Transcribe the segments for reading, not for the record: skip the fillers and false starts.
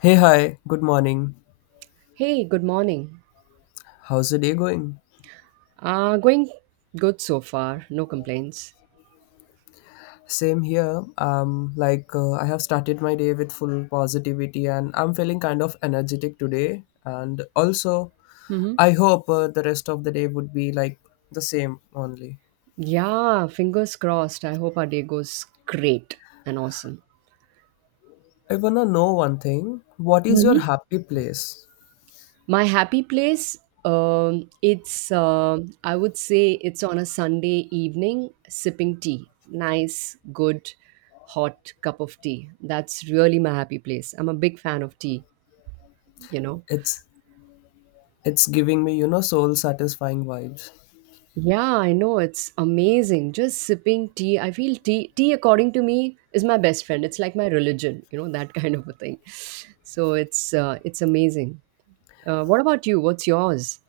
Hey, hi, good morning. Hey, good morning. How's the day going? Going good so far. No complaints. Same here. Like I have started my day with full positivity and I'm feeling kind of energetic today. And also, hmm I hope the rest of the day would be like the same only. Yeah, fingers crossed. I hope our day goes great and awesome. I wanna know one thing. What is hmm your happy place? My happy place, it's, I would say it's on a Sunday evening sipping tea. Nice, good, hot cup of tea. That's really my happy place. I'm a big fan of tea, you know. It's it's giving me, you know, soul satisfying vibes. Yeah, I know it's amazing. Just sipping tea. I feel tea according to me is my best friend. It's like my religion, you know, that kind of a thing. So it's amazing. What about you? What's yours?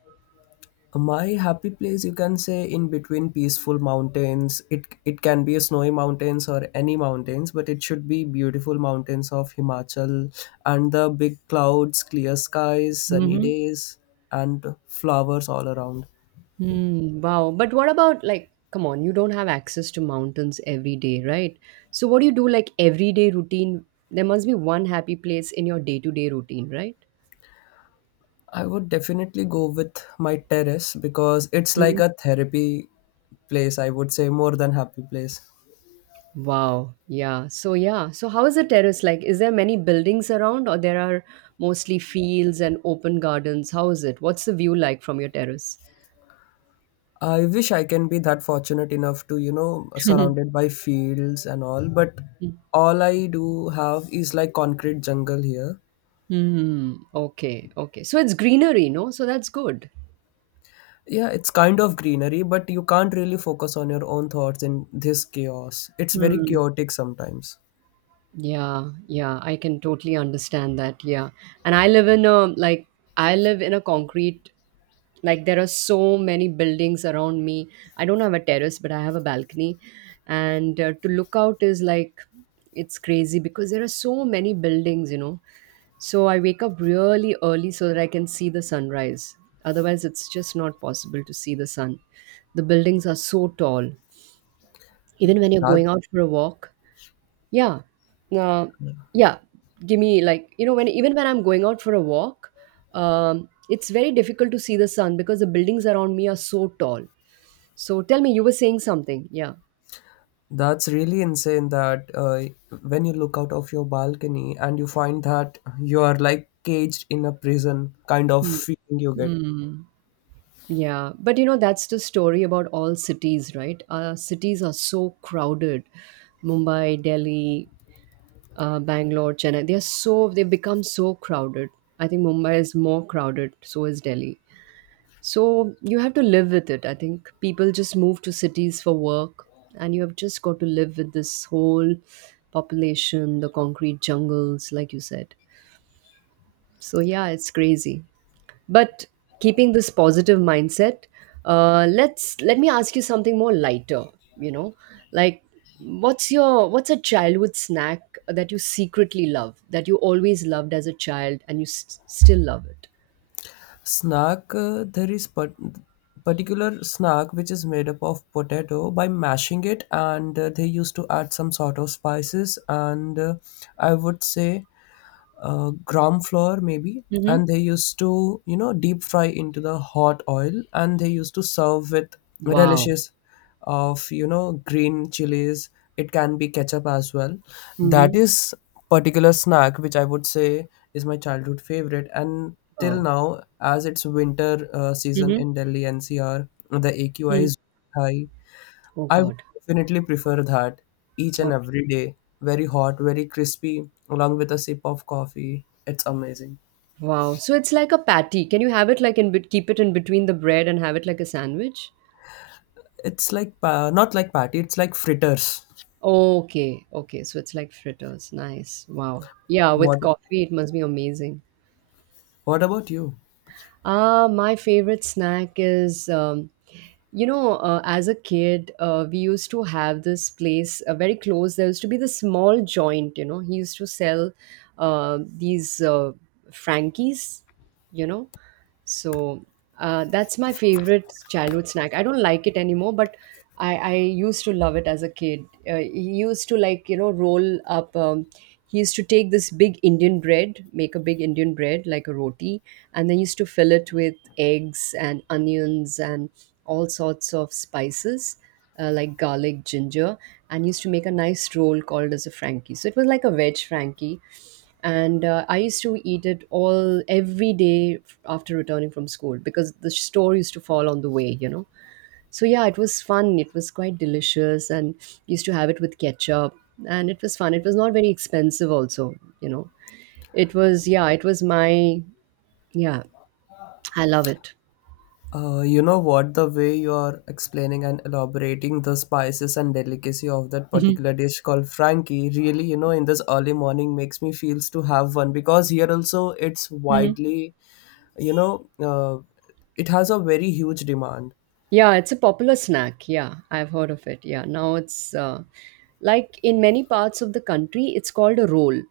My happy place, you can say, in between peaceful mountains. It can be a snowy mountains or any mountains, but it should be beautiful mountains of Himachal and the big clouds, clear skies, sunny Mm-hmm. days, and flowers all around. Hmm, wow. But what about, like, come on, you don't have access to mountains every day, right? So what do you do, like, everyday routine? There must be one happy place in your day-to-day routine, right? I would definitely go with my terrace because it's like a therapy place. I would say more than happy place. Wow. Yeah. So yeah. So how is the terrace like? Is there many buildings around or there are mostly fields and open gardens? How is it? What's the view like from your terrace? I wish I can be that fortunate enough to, you know, surrounded by fields and all, but all I do have is like concrete jungle here. Hmm. Okay. Okay. So it's greenery, no? So that's good. Yeah, it's kind of greenery, but you can't really focus on your own thoughts in this chaos. It's very Hmm. chaotic sometimes. Yeah, yeah, I can totally understand that. Yeah. And I live in a, I live in a concrete. Like, there are so many buildings around me. I don't have a terrace, but I have a balcony, and to look out is like it's crazy because there are so many buildings. So I wake up really early so that I can see the sunrise. Otherwise, it's just not possible to see the sun. The buildings are so tall. Even when you're That going out for a walk, yeah. Uh, yeah. Give me like you know when even when I'm going out for a walk, it's very difficult to see the sun because the buildings around me are so tall. So tell me, you were saying something? Yeah. that's really insane that when you look out of your balcony and you find that you are like caged in a prison kind of Hmm. feeling you get. Mm. Yeah, but you know that's the story about all cities, right? Cities are so crowded. Mumbai, Delhi, Bangalore, Chennai. They are so they've become so crowded. I think Mumbai is more crowded. So is Delhi. So you have to live with it. I think people just move to cities for work, and you have just got to live with this whole population, the concrete jungles, like you said. So yeah, it's crazy. But keeping this positive mindset, let me ask you something more lighter. You know, like, what's your what's a childhood snack that you secretly love that you always loved as a child and you still love it? Snack, there is particular snack which is made up of potato by mashing it, and they used to add some sort of spices. And I would say gram flour maybe, Mm-hmm. and they used to, you know, deep fry into the hot oil, and they used to serve with Wow. relishes of, you know, green chilies. It can be ketchup as well. That Mm-hmm. is particular snack which I would say is my childhood favorite, and till Wow. now, as it's winter season Mm-hmm. in Delhi NCR, the AQI is high. Oh I would God. definitely prefer that each and Oh every day. Very hot, very crispy, along with a sip of coffee. It's amazing. wow. So it's like a patty. Can you have it like in keep it in between the bread and have it like a sandwich? It's like not like patty. It's like fritters. Okay. Okay. So it's like fritters. Nice. Wow. Yeah, with What? coffee it must be amazing. What about you? Ah, my favorite snack is you know, as a kid, we used to have this place very close. There used to be this small joint, you know, he used to sell these Frankies, you know. So that's my favorite childhood snack. I don't like it anymore, but I used to love it as a kid. He used to like, you know, roll up. He used to take this big Indian bread, make a big Indian bread like a roti, and then used to fill it with eggs and onions and all sorts of spices like garlic, ginger and used to make a nice roll called as a Frankie. So it was like a veg Frankie. And I used to eat it all every day after returning from school because the store used to fall on the way, you know. So yeah, it was fun. It was quite delicious and used to have it with ketchup and it was fun. It was not very expensive also, you know. It was yeah, it was my yeah, I love it. You know what? The way you are explaining and elaborating the spices and delicacy of that particular dish called Frankie, really, you know, in this early morning makes me feels to have one because here also it's widely, you know, it has a very huge demand. Yeah, it's a popular snack. Yeah, I've heard of it. Yeah, now it's like in many parts of the country, it's called a roll,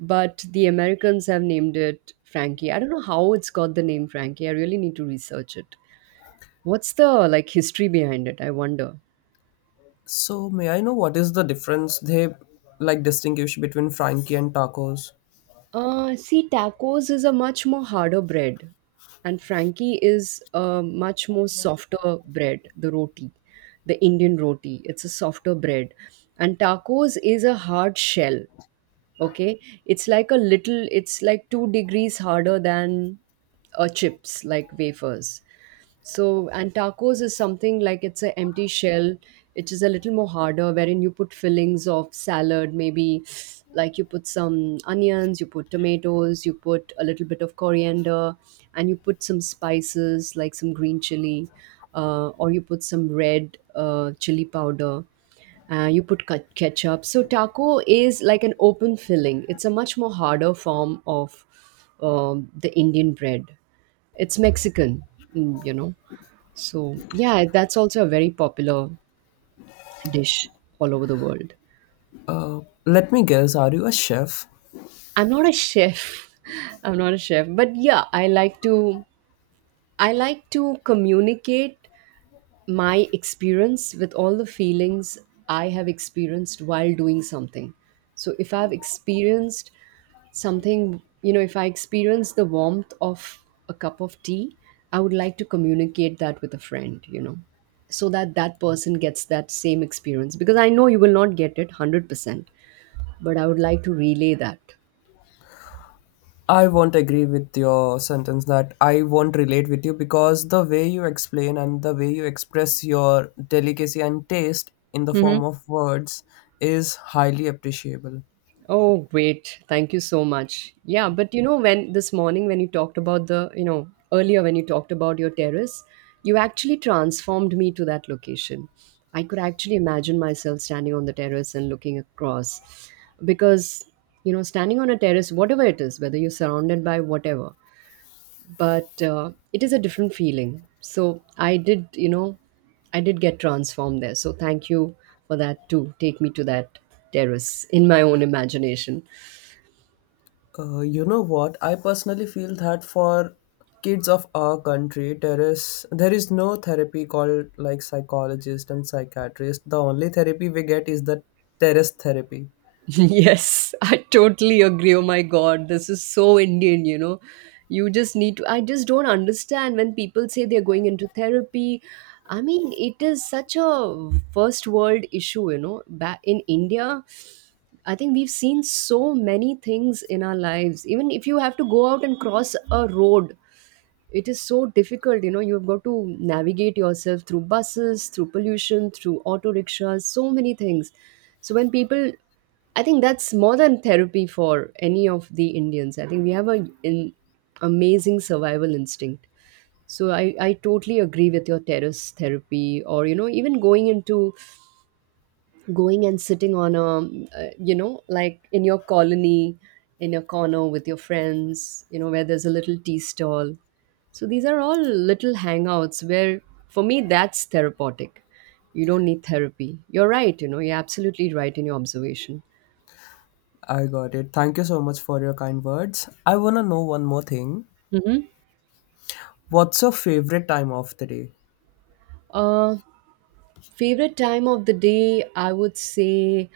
but the Americans have named it Frankie. I don't know how it's got the name Frankie. I really need to research it. What's the like history behind it? I wonder. So may I know what is the difference they like distinguish between Frankie and tacos? See, tacos is a much more harder bread, and Frankie is a much more softer bread, the roti, the Indian roti. It's a softer bread, and tacos is a hard shell. Okay, it's like a little it's like 2 degrees harder than chips like wafers. So and tacos is something like it's an empty shell which is a little more harder wherein you put fillings of salad maybe, like you put some onions, you put tomatoes, you put a little bit of coriander, and you put some spices like some green chili or you put some red chili powder. You put ketchup. So taco is like an open filling. It's a much more harder form of the Indian bread. It's Mexican, mm, you know. So yeah, that's also a very popular dish all over the world. Uh, Let me guess, are you a chef? I'm not a chef. I'm not a chef, but yeah, I like to communicate my experience with all the feelings I have experienced while doing something. So if I've experienced something, you know, if I experience the warmth of a cup of tea, I would like to communicate that with a friend, you know, so that that person gets that same experience because I know you will not get it 100%, but I would like to relay that. I won't agree with your sentence that I won't relate with you because the way you explain and the way you express your delicacy and taste in the Mhm. form of words is highly appreciable. Oh, great. Thank you so much. Yeah, but you know, when this morning when you talked about the, you know, earlier when you talked about your terrace, you actually transformed me to that location. I could actually imagine myself standing on the terrace and looking across because, you know, standing on a terrace, whatever it is, whether you're surrounded by whatever, but it is a different feeling. So I did, you know, I did get transformed there. So thank you for that too. Take me to that terrace in my own imagination. You know what? I personally feel that for kids of our country, there is no therapy called like psychologist and psychiatrist. The only therapy we get is the terrace therapy. Yes, I totally agree. Oh my God, this is so Indian, you know. You just need to, I just don't understand when people say they're going into therapy. I mean, it is such a first world issue, you know. Back in India, I think we've seen so many things in our lives. Even if you have to go out and cross a road, it is so difficult, you know, you've got to navigate yourself through buses, through pollution, through auto rickshaws, so many things. So when people, I think that's more than therapy for any of the Indians. I think we have a, an amazing survival instinct. So I totally agree with your terrace therapy, or you know, even going and sitting on a you know, like in your colony, in a corner with your friends, you know, where there's a little tea stall. So these are all little hangouts where for me that's therapeutic. You don't need therapy, you're right, you know, you're absolutely right in your observation. I got it. Thank you so much for your kind words. I wanna know one more thing. What's your favorite time of the day? hmm Favorite time of the day, I would say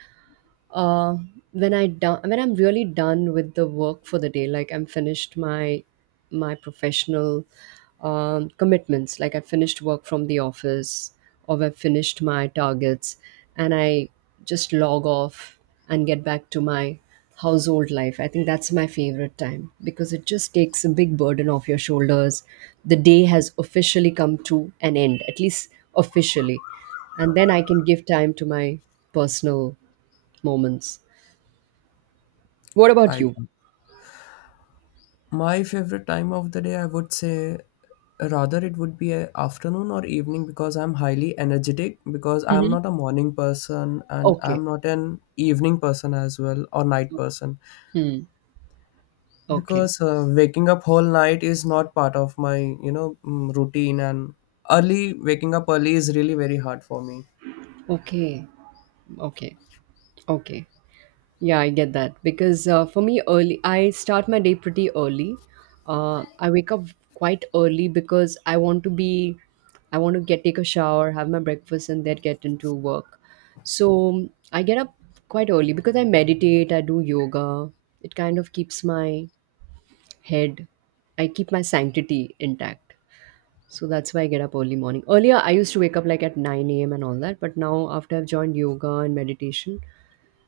uh, when I'm really done with the work for the day, like I'm finished my my professional commitments, like I finished work from the office or I've finished my targets, and I just log off and get back to my household life. I think that's my favorite time because it just takes a big burden off your shoulders. The day has officially come to an end, at least officially, and then I can give time to my personal moments. What about I you? My favorite time of the day, I would say, rather it would be a afternoon or evening because I'm highly energetic, because I'm hmm not a morning person and Okay. I'm not an evening person as well, or night person, Hmm. Okay. because waking up whole night is not part of my, you know, routine, and early waking up early is really very hard for me. Okay. Okay. Okay. Yeah, I get that because for me, early I start my day pretty early. I wake up quite early because I want to be, I want to get take a shower, have my breakfast, and then get into work. So I get up quite early because I meditate, I do yoga. It kind of keeps my head. I keep my sanctity intact. So that's why I get up early morning. Earlier, I used to wake up like at 9 a.m. and all that. But now, after I've joined yoga and meditation,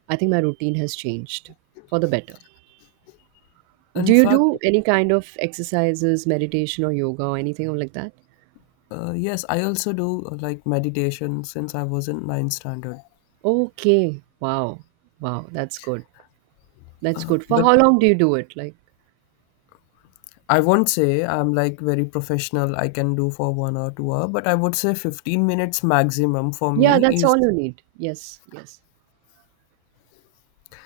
I think my routine has changed for the better. Do In you fact, do any kind of exercises, meditation, or yoga, or anything like that? Yes, I also do like meditation since I was in ninth standard. Okay. Wow. Wow. That's good. That's good. For how But long do you do it? Like, I won't say I'm like very professional. I can do for 1 or 2 hour, but I would say 15 minutes maximum for yeah, me that's is all you need. Yes. Yes.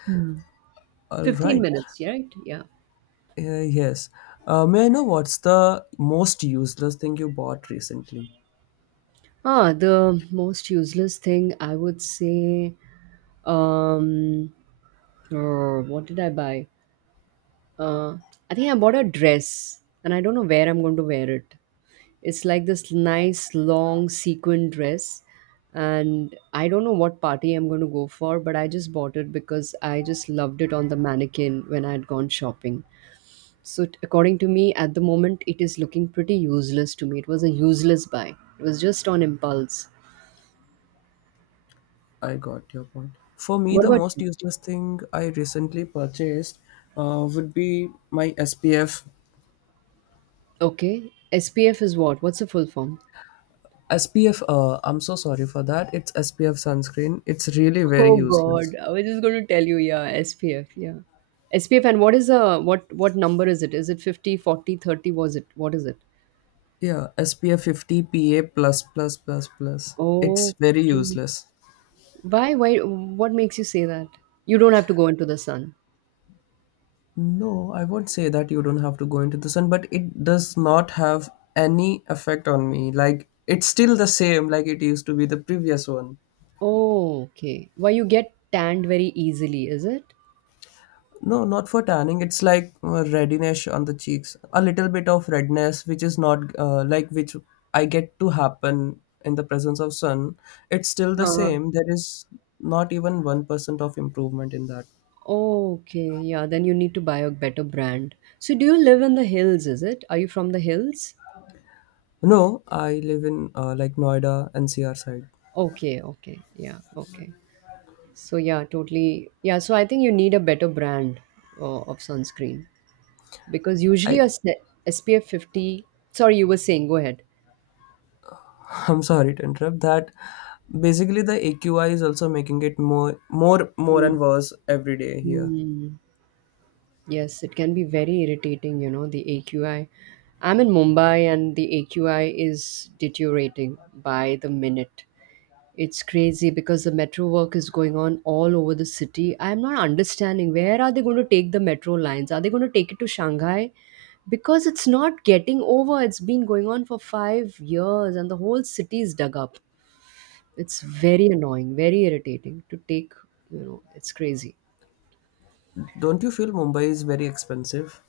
Hmm. all 15 right. minutes, yeah, right? Yeah. Yes. May I know what's the most useless thing you bought recently? Ah, the most useless thing I would say. Um, what did I buy? Uh, I think I bought a dress, and I don't know where I'm going to wear it. It's like this nice long sequin dress, and I don't know what party I'm going to go for, but I just bought it because I just loved it on the mannequin when I had gone shopping. So, according to me, at the moment, it is looking pretty useless to me. It was a useless buy. It was just on impulse. I got your point. For me, What the about most you? useless thing I recently purchased would be my SPF. Okay, SPF is what? What's the full form? SPF, I'm so sorry for that. It's SPF sunscreen. It's really very Oh God, useless. I was just going to tell you, yeah, SPF, yeah. SPF and what is what number is it? Is it is it 50, 40, 30? Was it? What is it? Yeah, SPF 50 PA plus plus plus plus. It's very Okay. useless. Why, what makes you say that? You don't have to go into the sun. No, I won't say that you don't have to go into the sun, but it does not have any effect on me. Like, it's still the same like it used to be the previous one. Oh, okay. Why you get tanned very easily, is it? No, not for tanning. It's like readiness on the cheeks, a little bit of redness, which is not like which I get to happen in the presence of sun. It's still the Huh. same. There is not even 1% of improvement in that. Okay, yeah, then you need to buy a better brand. So do you live in the hills, is it? Are you from the hills? No, I live in like Noida NCR side. Okay, okay. Yeah, okay. So yeah, totally. Yeah, so I think you need a better brand of sunscreen because usually I a s- SPF 50. Sorry, you were saying. Go ahead. I'm sorry to interrupt that. Basically, the AQI is also making it more Mm. and worse every day here. Mm. Yes, it can be very irritating. You know, the AQI. I'm in Mumbai and the AQI is deteriorating by the minute. It's crazy because the metro work is going on all over the city. I'm not understanding where are they going to take the metro lines? Are they going to take it to Shanghai? Because it's not getting over. It's been going on for 5 years and the whole city is dug up. It's very annoying, very irritating to take, it's crazy. Don't you feel Mumbai is very expensive?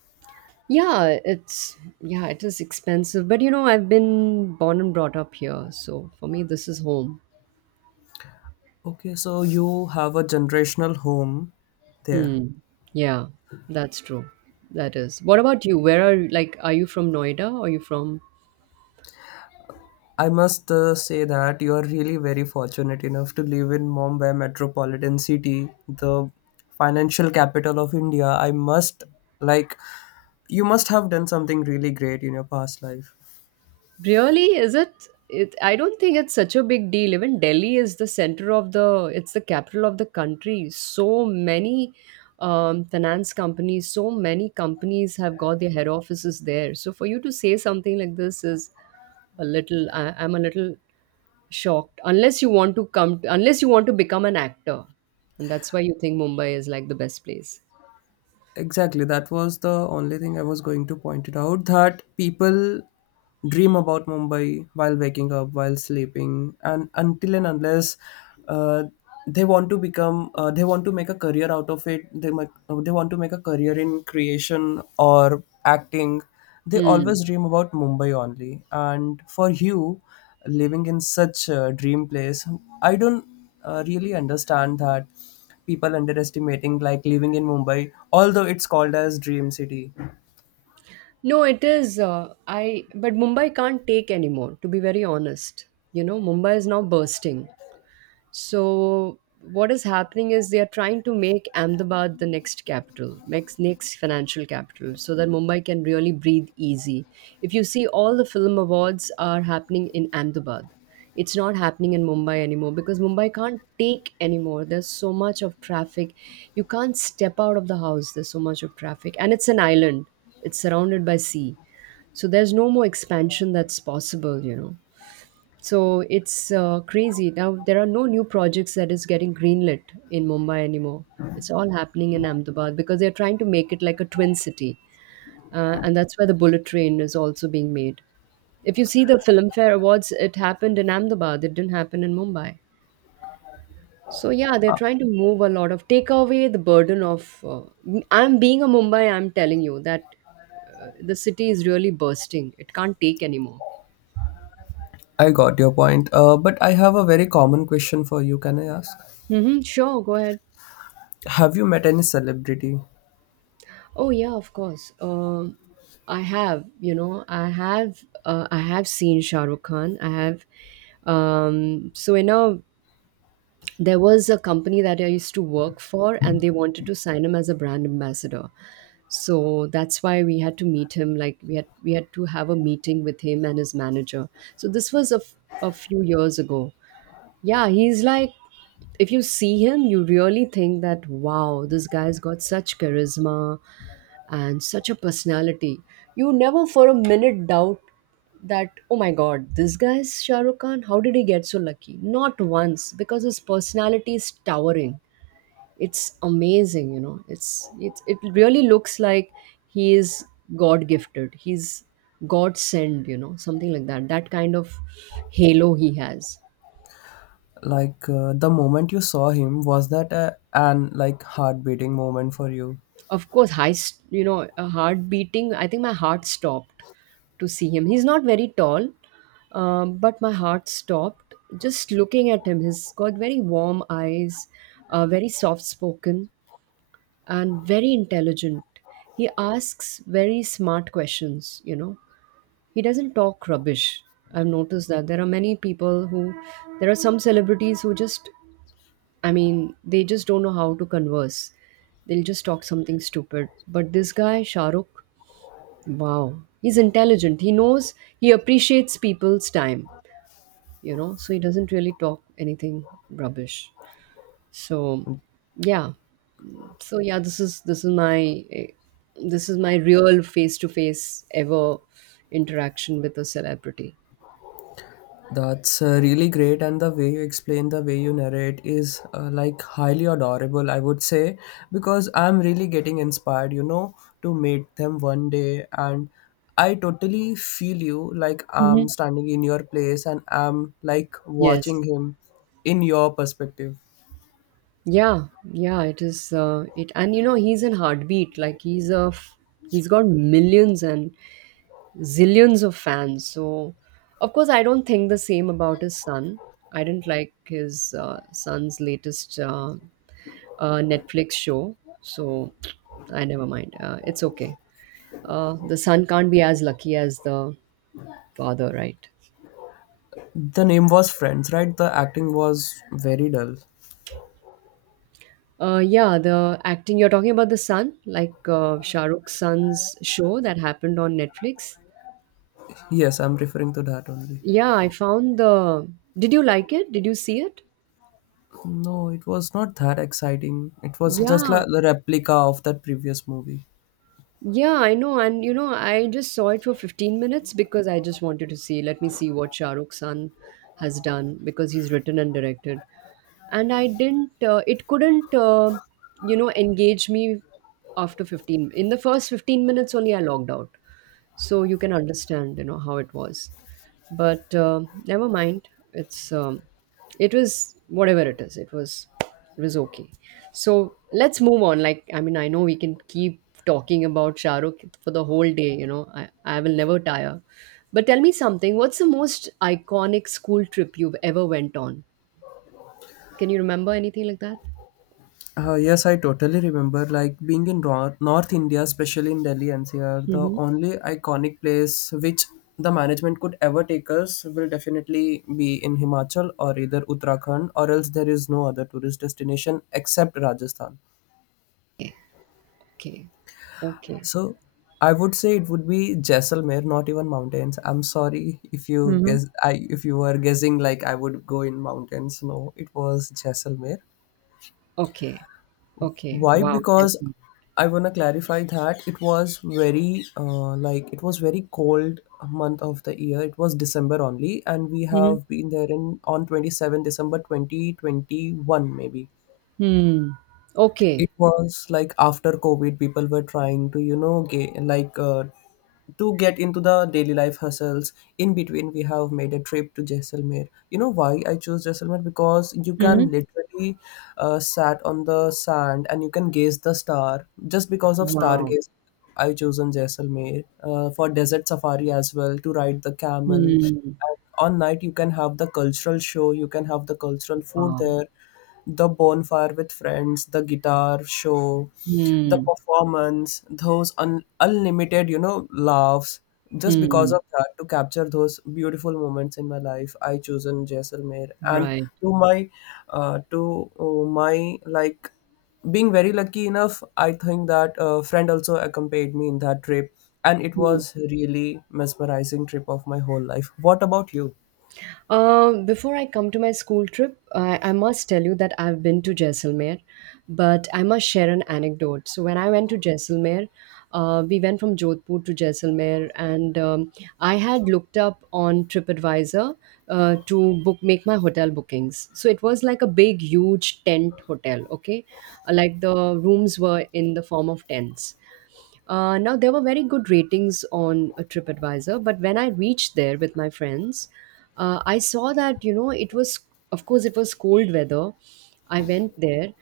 Yeah, it's it is expensive, but you know, I've been born and brought up here, so for me this is home. Okay, so you have a generational home there. Hmm. Yeah, that's true. That is. What about you? Where are you? Like, are you from Noida? Or are you from? I must say that you are really very fortunate enough to live in Mumbai metropolitan city, the financial capital of India. I must, like, you must have done something really great in your past life. Really, is it? I don't think it's such a big deal. Even Delhi is the center of the, it's the capital of the country. So many finance companies, so many companies have got their head offices there. So for you to say something like this is I'm a little shocked. Unless you want to come, unless you want to become an actor, and that's why you think Mumbai is like the best place. Exactly, that was the only thing I was going to point it out that people dream about Mumbai while waking up, while sleeping, and until and unless uh, they want to become, they want to make a career out of it. They might, they want to make a career in creation or acting. They Hmm. always dream about Mumbai only. And for you, living in such a dream place, I don't really understand that people underestimating like living in Mumbai, although it's called as Dream City. No, it is. I but Mumbai can't take anymore. To be very honest, you know, Mumbai is now bursting. So what is happening is they are trying to make Ahmedabad the next capital, next financial capital, so that Mumbai can really breathe easy. If you see, all the film awards are happening in Ahmedabad. It's not happening in Mumbai anymore because Mumbai can't take anymore. There's so much of traffic. You can't step out of the house. There's so much of traffic, and it's an island. It's surrounded by sea, so there's no more expansion that's possible, you know. So it's crazy now. There are no new projects that is getting greenlit in Mumbai anymore. It's all happening in Ahmedabad because they're trying to make it like a twin city, and that's where the bullet train is also being made. If you see the Filmfare awards, it happened in Ahmedabad, it didn't happen in Mumbai. So yeah, they're trying to move a lot of take away the burden of I'm being a Mumbai, I'm telling you that the city is really bursting, it can't take anymore. I got your point, but I have a very common question for you. Can I ask? Mm-hmm, sure, go ahead. Have you met any celebrity? Oh yeah, of course. I have, you know, I have seen Shah Rukh Khan. So you know, there was a company that I used to work for, and they wanted to sign him as a brand ambassador. So that's why we had to meet him. Like we had to have a meeting with him and his manager. So this was a few years ago. Yeah, he's like, if you see him, you really think that, wow, this guy's got such charisma and such a personality. You never for a minute doubt that, oh my god, this guy's Shah Rukh Khan, how did he get so lucky? Not once, because his personality is towering. It's amazing, you know. It really looks like he is God gifted. He's God sent, you know, something like that. That kind of halo he has. Like the moment you saw him, was that an like heart beating moment for you? Of course, you know, a heart beating. I think my heart stopped to see him. He's not very tall, but my heart stopped just looking at him. He's got very warm eyes, very soft spoken, and very intelligent. He asks very smart questions, you know. He doesn't talk rubbish. I've noticed that there are some celebrities who just, I mean, they just don't know how to converse. They'll just talk something stupid. But this guy, Shahrukh, wow, he's intelligent. He knows, he appreciates people's time, you know, so he doesn't really talk anything rubbish. So, yeah. So, yeah, this is, this is my, eh, this is my real face to face ever interaction with a celebrity. That's really great, and the way you explain, the way you narrate is like highly adorable, I would say, because I'm really getting inspired, you know, to meet them one day. And I totally feel you, like I'm Hmm. standing in your place and I'm like Yes. watching him in your perspective. Yeah, it is. It and you know, he's in heartbeat. Like he's got millions and zillions of fans. So, of course, I don't think the same about his son. I didn't like his son's latest Netflix show. So, I never mind. It's okay. The son can't be as lucky as the father, right? The name was Friends, right? The acting was very dull. Yeah, the acting, you're talking about the son, like Shah Rukh's son's show that happened on Netflix. Yes, I'm referring to that only. Yeah, I found the. Did you like it? Did you see it? No, it was not that exciting. It was just Yeah. like the replica of that previous movie. Yeah, I know. And you know, I just saw it for 15 minutes because I just wanted to see. Let me see what Shah Rukh Khan has done because he's written and directed. And I didn't, it couldn't, you know, engage me after 15. In the first 15 minutes only, I logged out. So you can understand, you know, how it was. But never mind. It's it was whatever it is it was okay. So let's move on. I know we can keep talking about Shahrukh for the whole day, you know. I will never tire. But tell me something, what's the most iconic school trip you've ever went on? Can you remember anything like that? Yes, I totally remember. Like being in North India, especially in Delhi NCR, the Mm-hmm. only iconic place which the management could ever take us will definitely be in Himachal or either Uttarakhand, or else there is no other tourist destination except Rajasthan. Okay, okay, okay. So I would say it would be Jaisalmer, not even mountains. I'm sorry, if you Hmm. guess— I if you were guessing like I would go in mountains. No, it was Jaisalmer. Okay, okay, Why? wow, Because Jesse. I want to clarify that it was very like it was very cold month of the year. It was December only, and we Mhm. have been there in on 27th December 2021 maybe. Hmm. Okay. It was like after COVID people were trying to, you know, get, like, to get into the daily life hustles. In between, we have made a trip to Jaisalmer. You know why I chose Jaisalmer? Because you can Mhm. literally sat on the sand and you can gaze the star. Just because of Wow. stargaze I chosen Jaisalmer for desert safari as well, to ride the camel, and Hmm. on night you can have the cultural show, you can have the cultural food Wow. there, the bonfire with friends, the guitar show, the Hmm. performance, those unlimited, you know, laughs. Just because Hmm. of that, to capture those beautiful moments in my life, I chosen Jaisalmer. And Right. to my, to my like being very lucky enough, I think that a friend also accompanied me in that trip, and it Hmm. was really mesmerizing trip of my whole life. What about you? Before I come to my school trip, I must tell you that I've been to Jaisalmer, but I must share an anecdote. So when I went to Jaisalmer, we went from Jodhpur to Jaisalmer, and I had looked up on TripAdvisor to book make my hotel bookings. So it was like a big, huge tent hotel. Okay, like the rooms were in the form of tents. Now, there were very good ratings on TripAdvisor, but when I reached there with my friends, I saw that, you know, of course, it was cold weather. I went there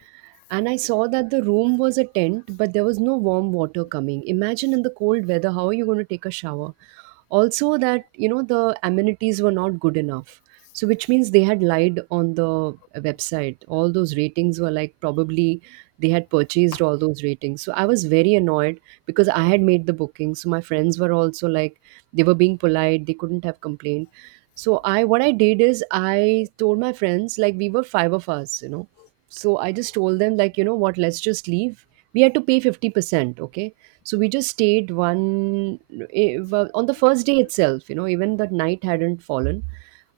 and I saw that the room was a tent, but there was no warm water coming. Imagine in the cold weather, how are you going to take a shower? Also that, you know, the amenities were not good enough, so which means they had lied on the website. All those ratings were like, probably they had purchased all those ratings. So I was very annoyed because I had made the booking. So my friends were also like, they were being polite, they couldn't have complained. So I what I did is I told my friends, like, we were five of us, you know, so I just told them, like, you know what, let's just leave. We had to pay 50%, okay. So we just stayed one, well, on the first day itself, you know, even that night hadn't fallen.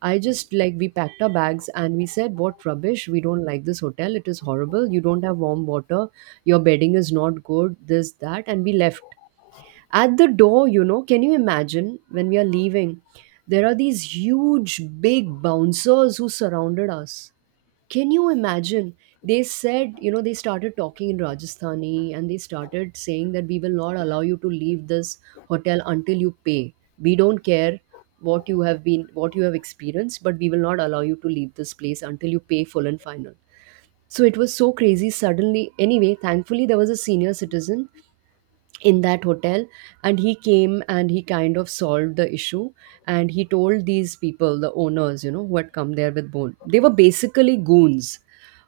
I just like we packed our bags and we said, "What rubbish! We don't like this hotel. It is horrible. You don't have warm water. Your bedding is not good. This that," and we left. At the door, you know, can you imagine, when we are leaving, there are these huge, big bouncers who surrounded us. Can you imagine? They said, you know, they started talking in Rajasthani and they started saying that we will not allow you to leave this hotel until you pay. We don't care what you have been, what you have experienced, but we will not allow you to leave this place until you pay full and final. So it was so crazy. Suddenly, anyway, thankfully, there was a senior citizen in that hotel, and he came and he kind of solved the issue, and he told these people, the owners, you know, who had come there with bone, they were basically goons.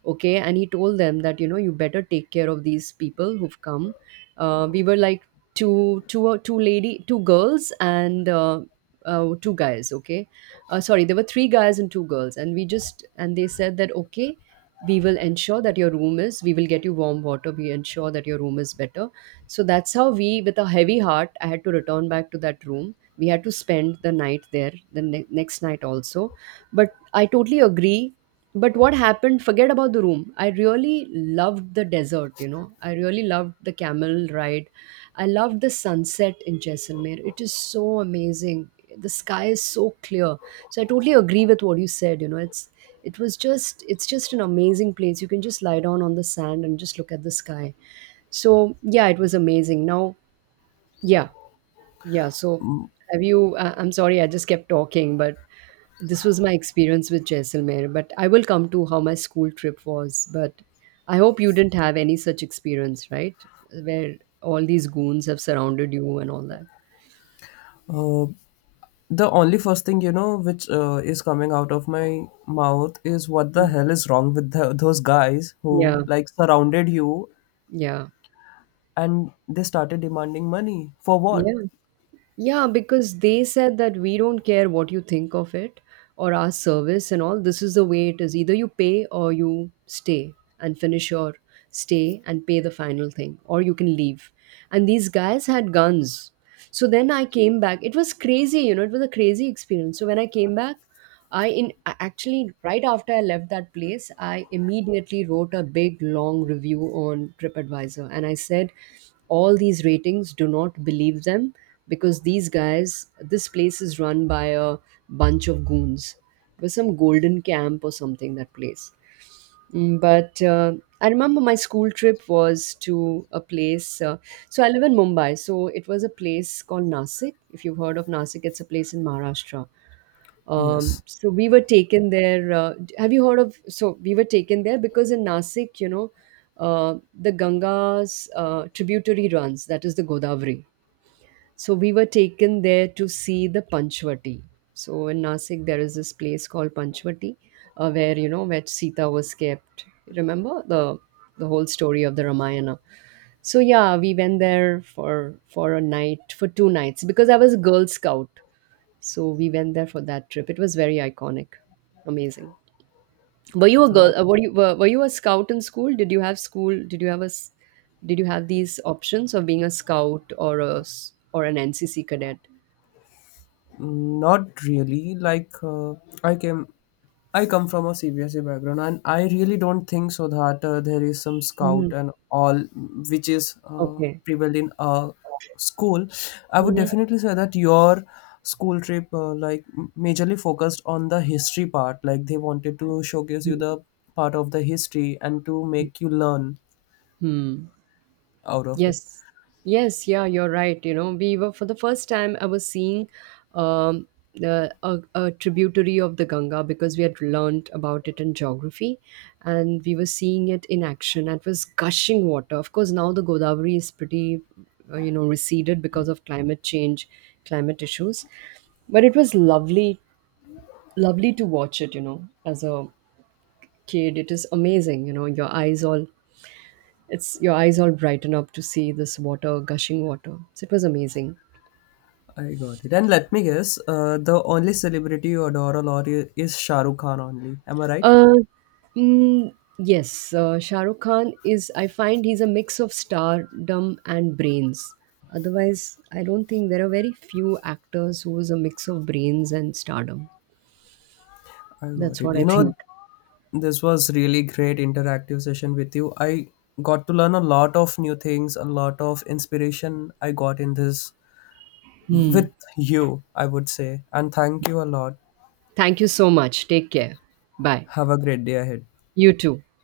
Okay. And he told them that, you know, you better take care of these people who've come. We were like two girls and two guys. Okay. Sorry, there were three guys and two girls, and we just, and they said that, okay, we will ensure that your room is, we will get you warm water, we ensure that your room is better. So that's how we, with a heavy heart, I had to return back to that room. We had to spend the night there, the next night also. But I totally agree. But what happened, forget about the room. I really loved the desert, you know. I really loved the camel ride. I loved the sunset in Jaisalmer. It is so amazing. The sky is so clear. So I totally agree with what you said, you know. It was just, it's just an amazing place. You can just lie down on the sand and just look at the sky. So yeah, it was amazing. Now, yeah, yeah. So have you? I'm sorry, I just kept talking, but this was my experience with Jaisalmer. But I will come to how my school trip was. But I hope you didn't have any such experience, right? Where all these goons have surrounded you and all that. Uh, The only first thing, you know, which is coming out of my mouth is, what the Mm. hell is wrong with the, those guys who Yeah, like surrounded you yeah, and they started demanding money for what? yeah. Yeah, because they said that we don't care what you think of it or our service and all. This is the way it is. Either you pay, or you stay and finish your stay and pay the final thing, or you can leave. And these guys had guns. So then I came back. It was crazy, you know, it was a crazy experience. So when I came back, actually right after I left that place, I immediately wrote a big long review on TripAdvisor, and I said all these ratings, do not believe them, because these guys, this place is run by a bunch of goons. It was some golden camp or something, that place. Mm, but I remember my school trip was to a place. So I live in Mumbai. So it was a place called Nasik. If you've heard of Nasik, it's a place in Maharashtra. Yes, So we were taken there. Have you heard of? So we were taken there because in Nasik, you know, the Ganga's tributary runs. That is the Godavari. So we were taken there to see the Panchvati. So in Nasik, there is this place called Panchvati, where, you know, where Sita was kept. Remember the whole story of the Ramayana. So yeah, we went there for a night, for two nights, because I was a Girl Scout. So we went there for that trip. It was very iconic, amazing. Were you a girl? that Were you a scout in school? Did you have school? Did you have these options of being a scout or an NCC cadet? Not really. Like I came, I come from a CBSE background, and I really don't think so that there is some Mhm. scout and all which is Okay. prevalent in a school. I would Hmm. definitely say that your school trip like majorly focused on the history part. Like, they wanted to showcase you the part of the history and to make you learn Hmm. out of it. Yes, yes, yeah, you're right. You know, we were, for the first time I was seeing um, the a tributary of the Ganga, because we had learnt about it in geography, and we were seeing it in action. And it was gushing water. Of course, now the Godavari is pretty, you know, receded because of climate change, climate issues. But it was lovely, lovely to watch it. You know, as a kid, it is amazing. You know, your eyes all, it's your eyes all brighten up to see this water, gushing water. So it was amazing. I got it. And let me guess, the only celebrity you adore a lot is Shah Rukh Khan only. Am I right? Uh, mm, yes, Shah Rukh Khan is. I find he's a mix of stardom and brains. Otherwise, I don't think there are very few actors who is a mix of brains and stardom. I got That's it. what I You know, think. this was really great interactive session with you. I got to learn a lot of new things, a lot of inspiration I got in this Hmm. with you, I would say. And thank you a lot. Thank you so much. Take care. Bye. Have a great day ahead. You too.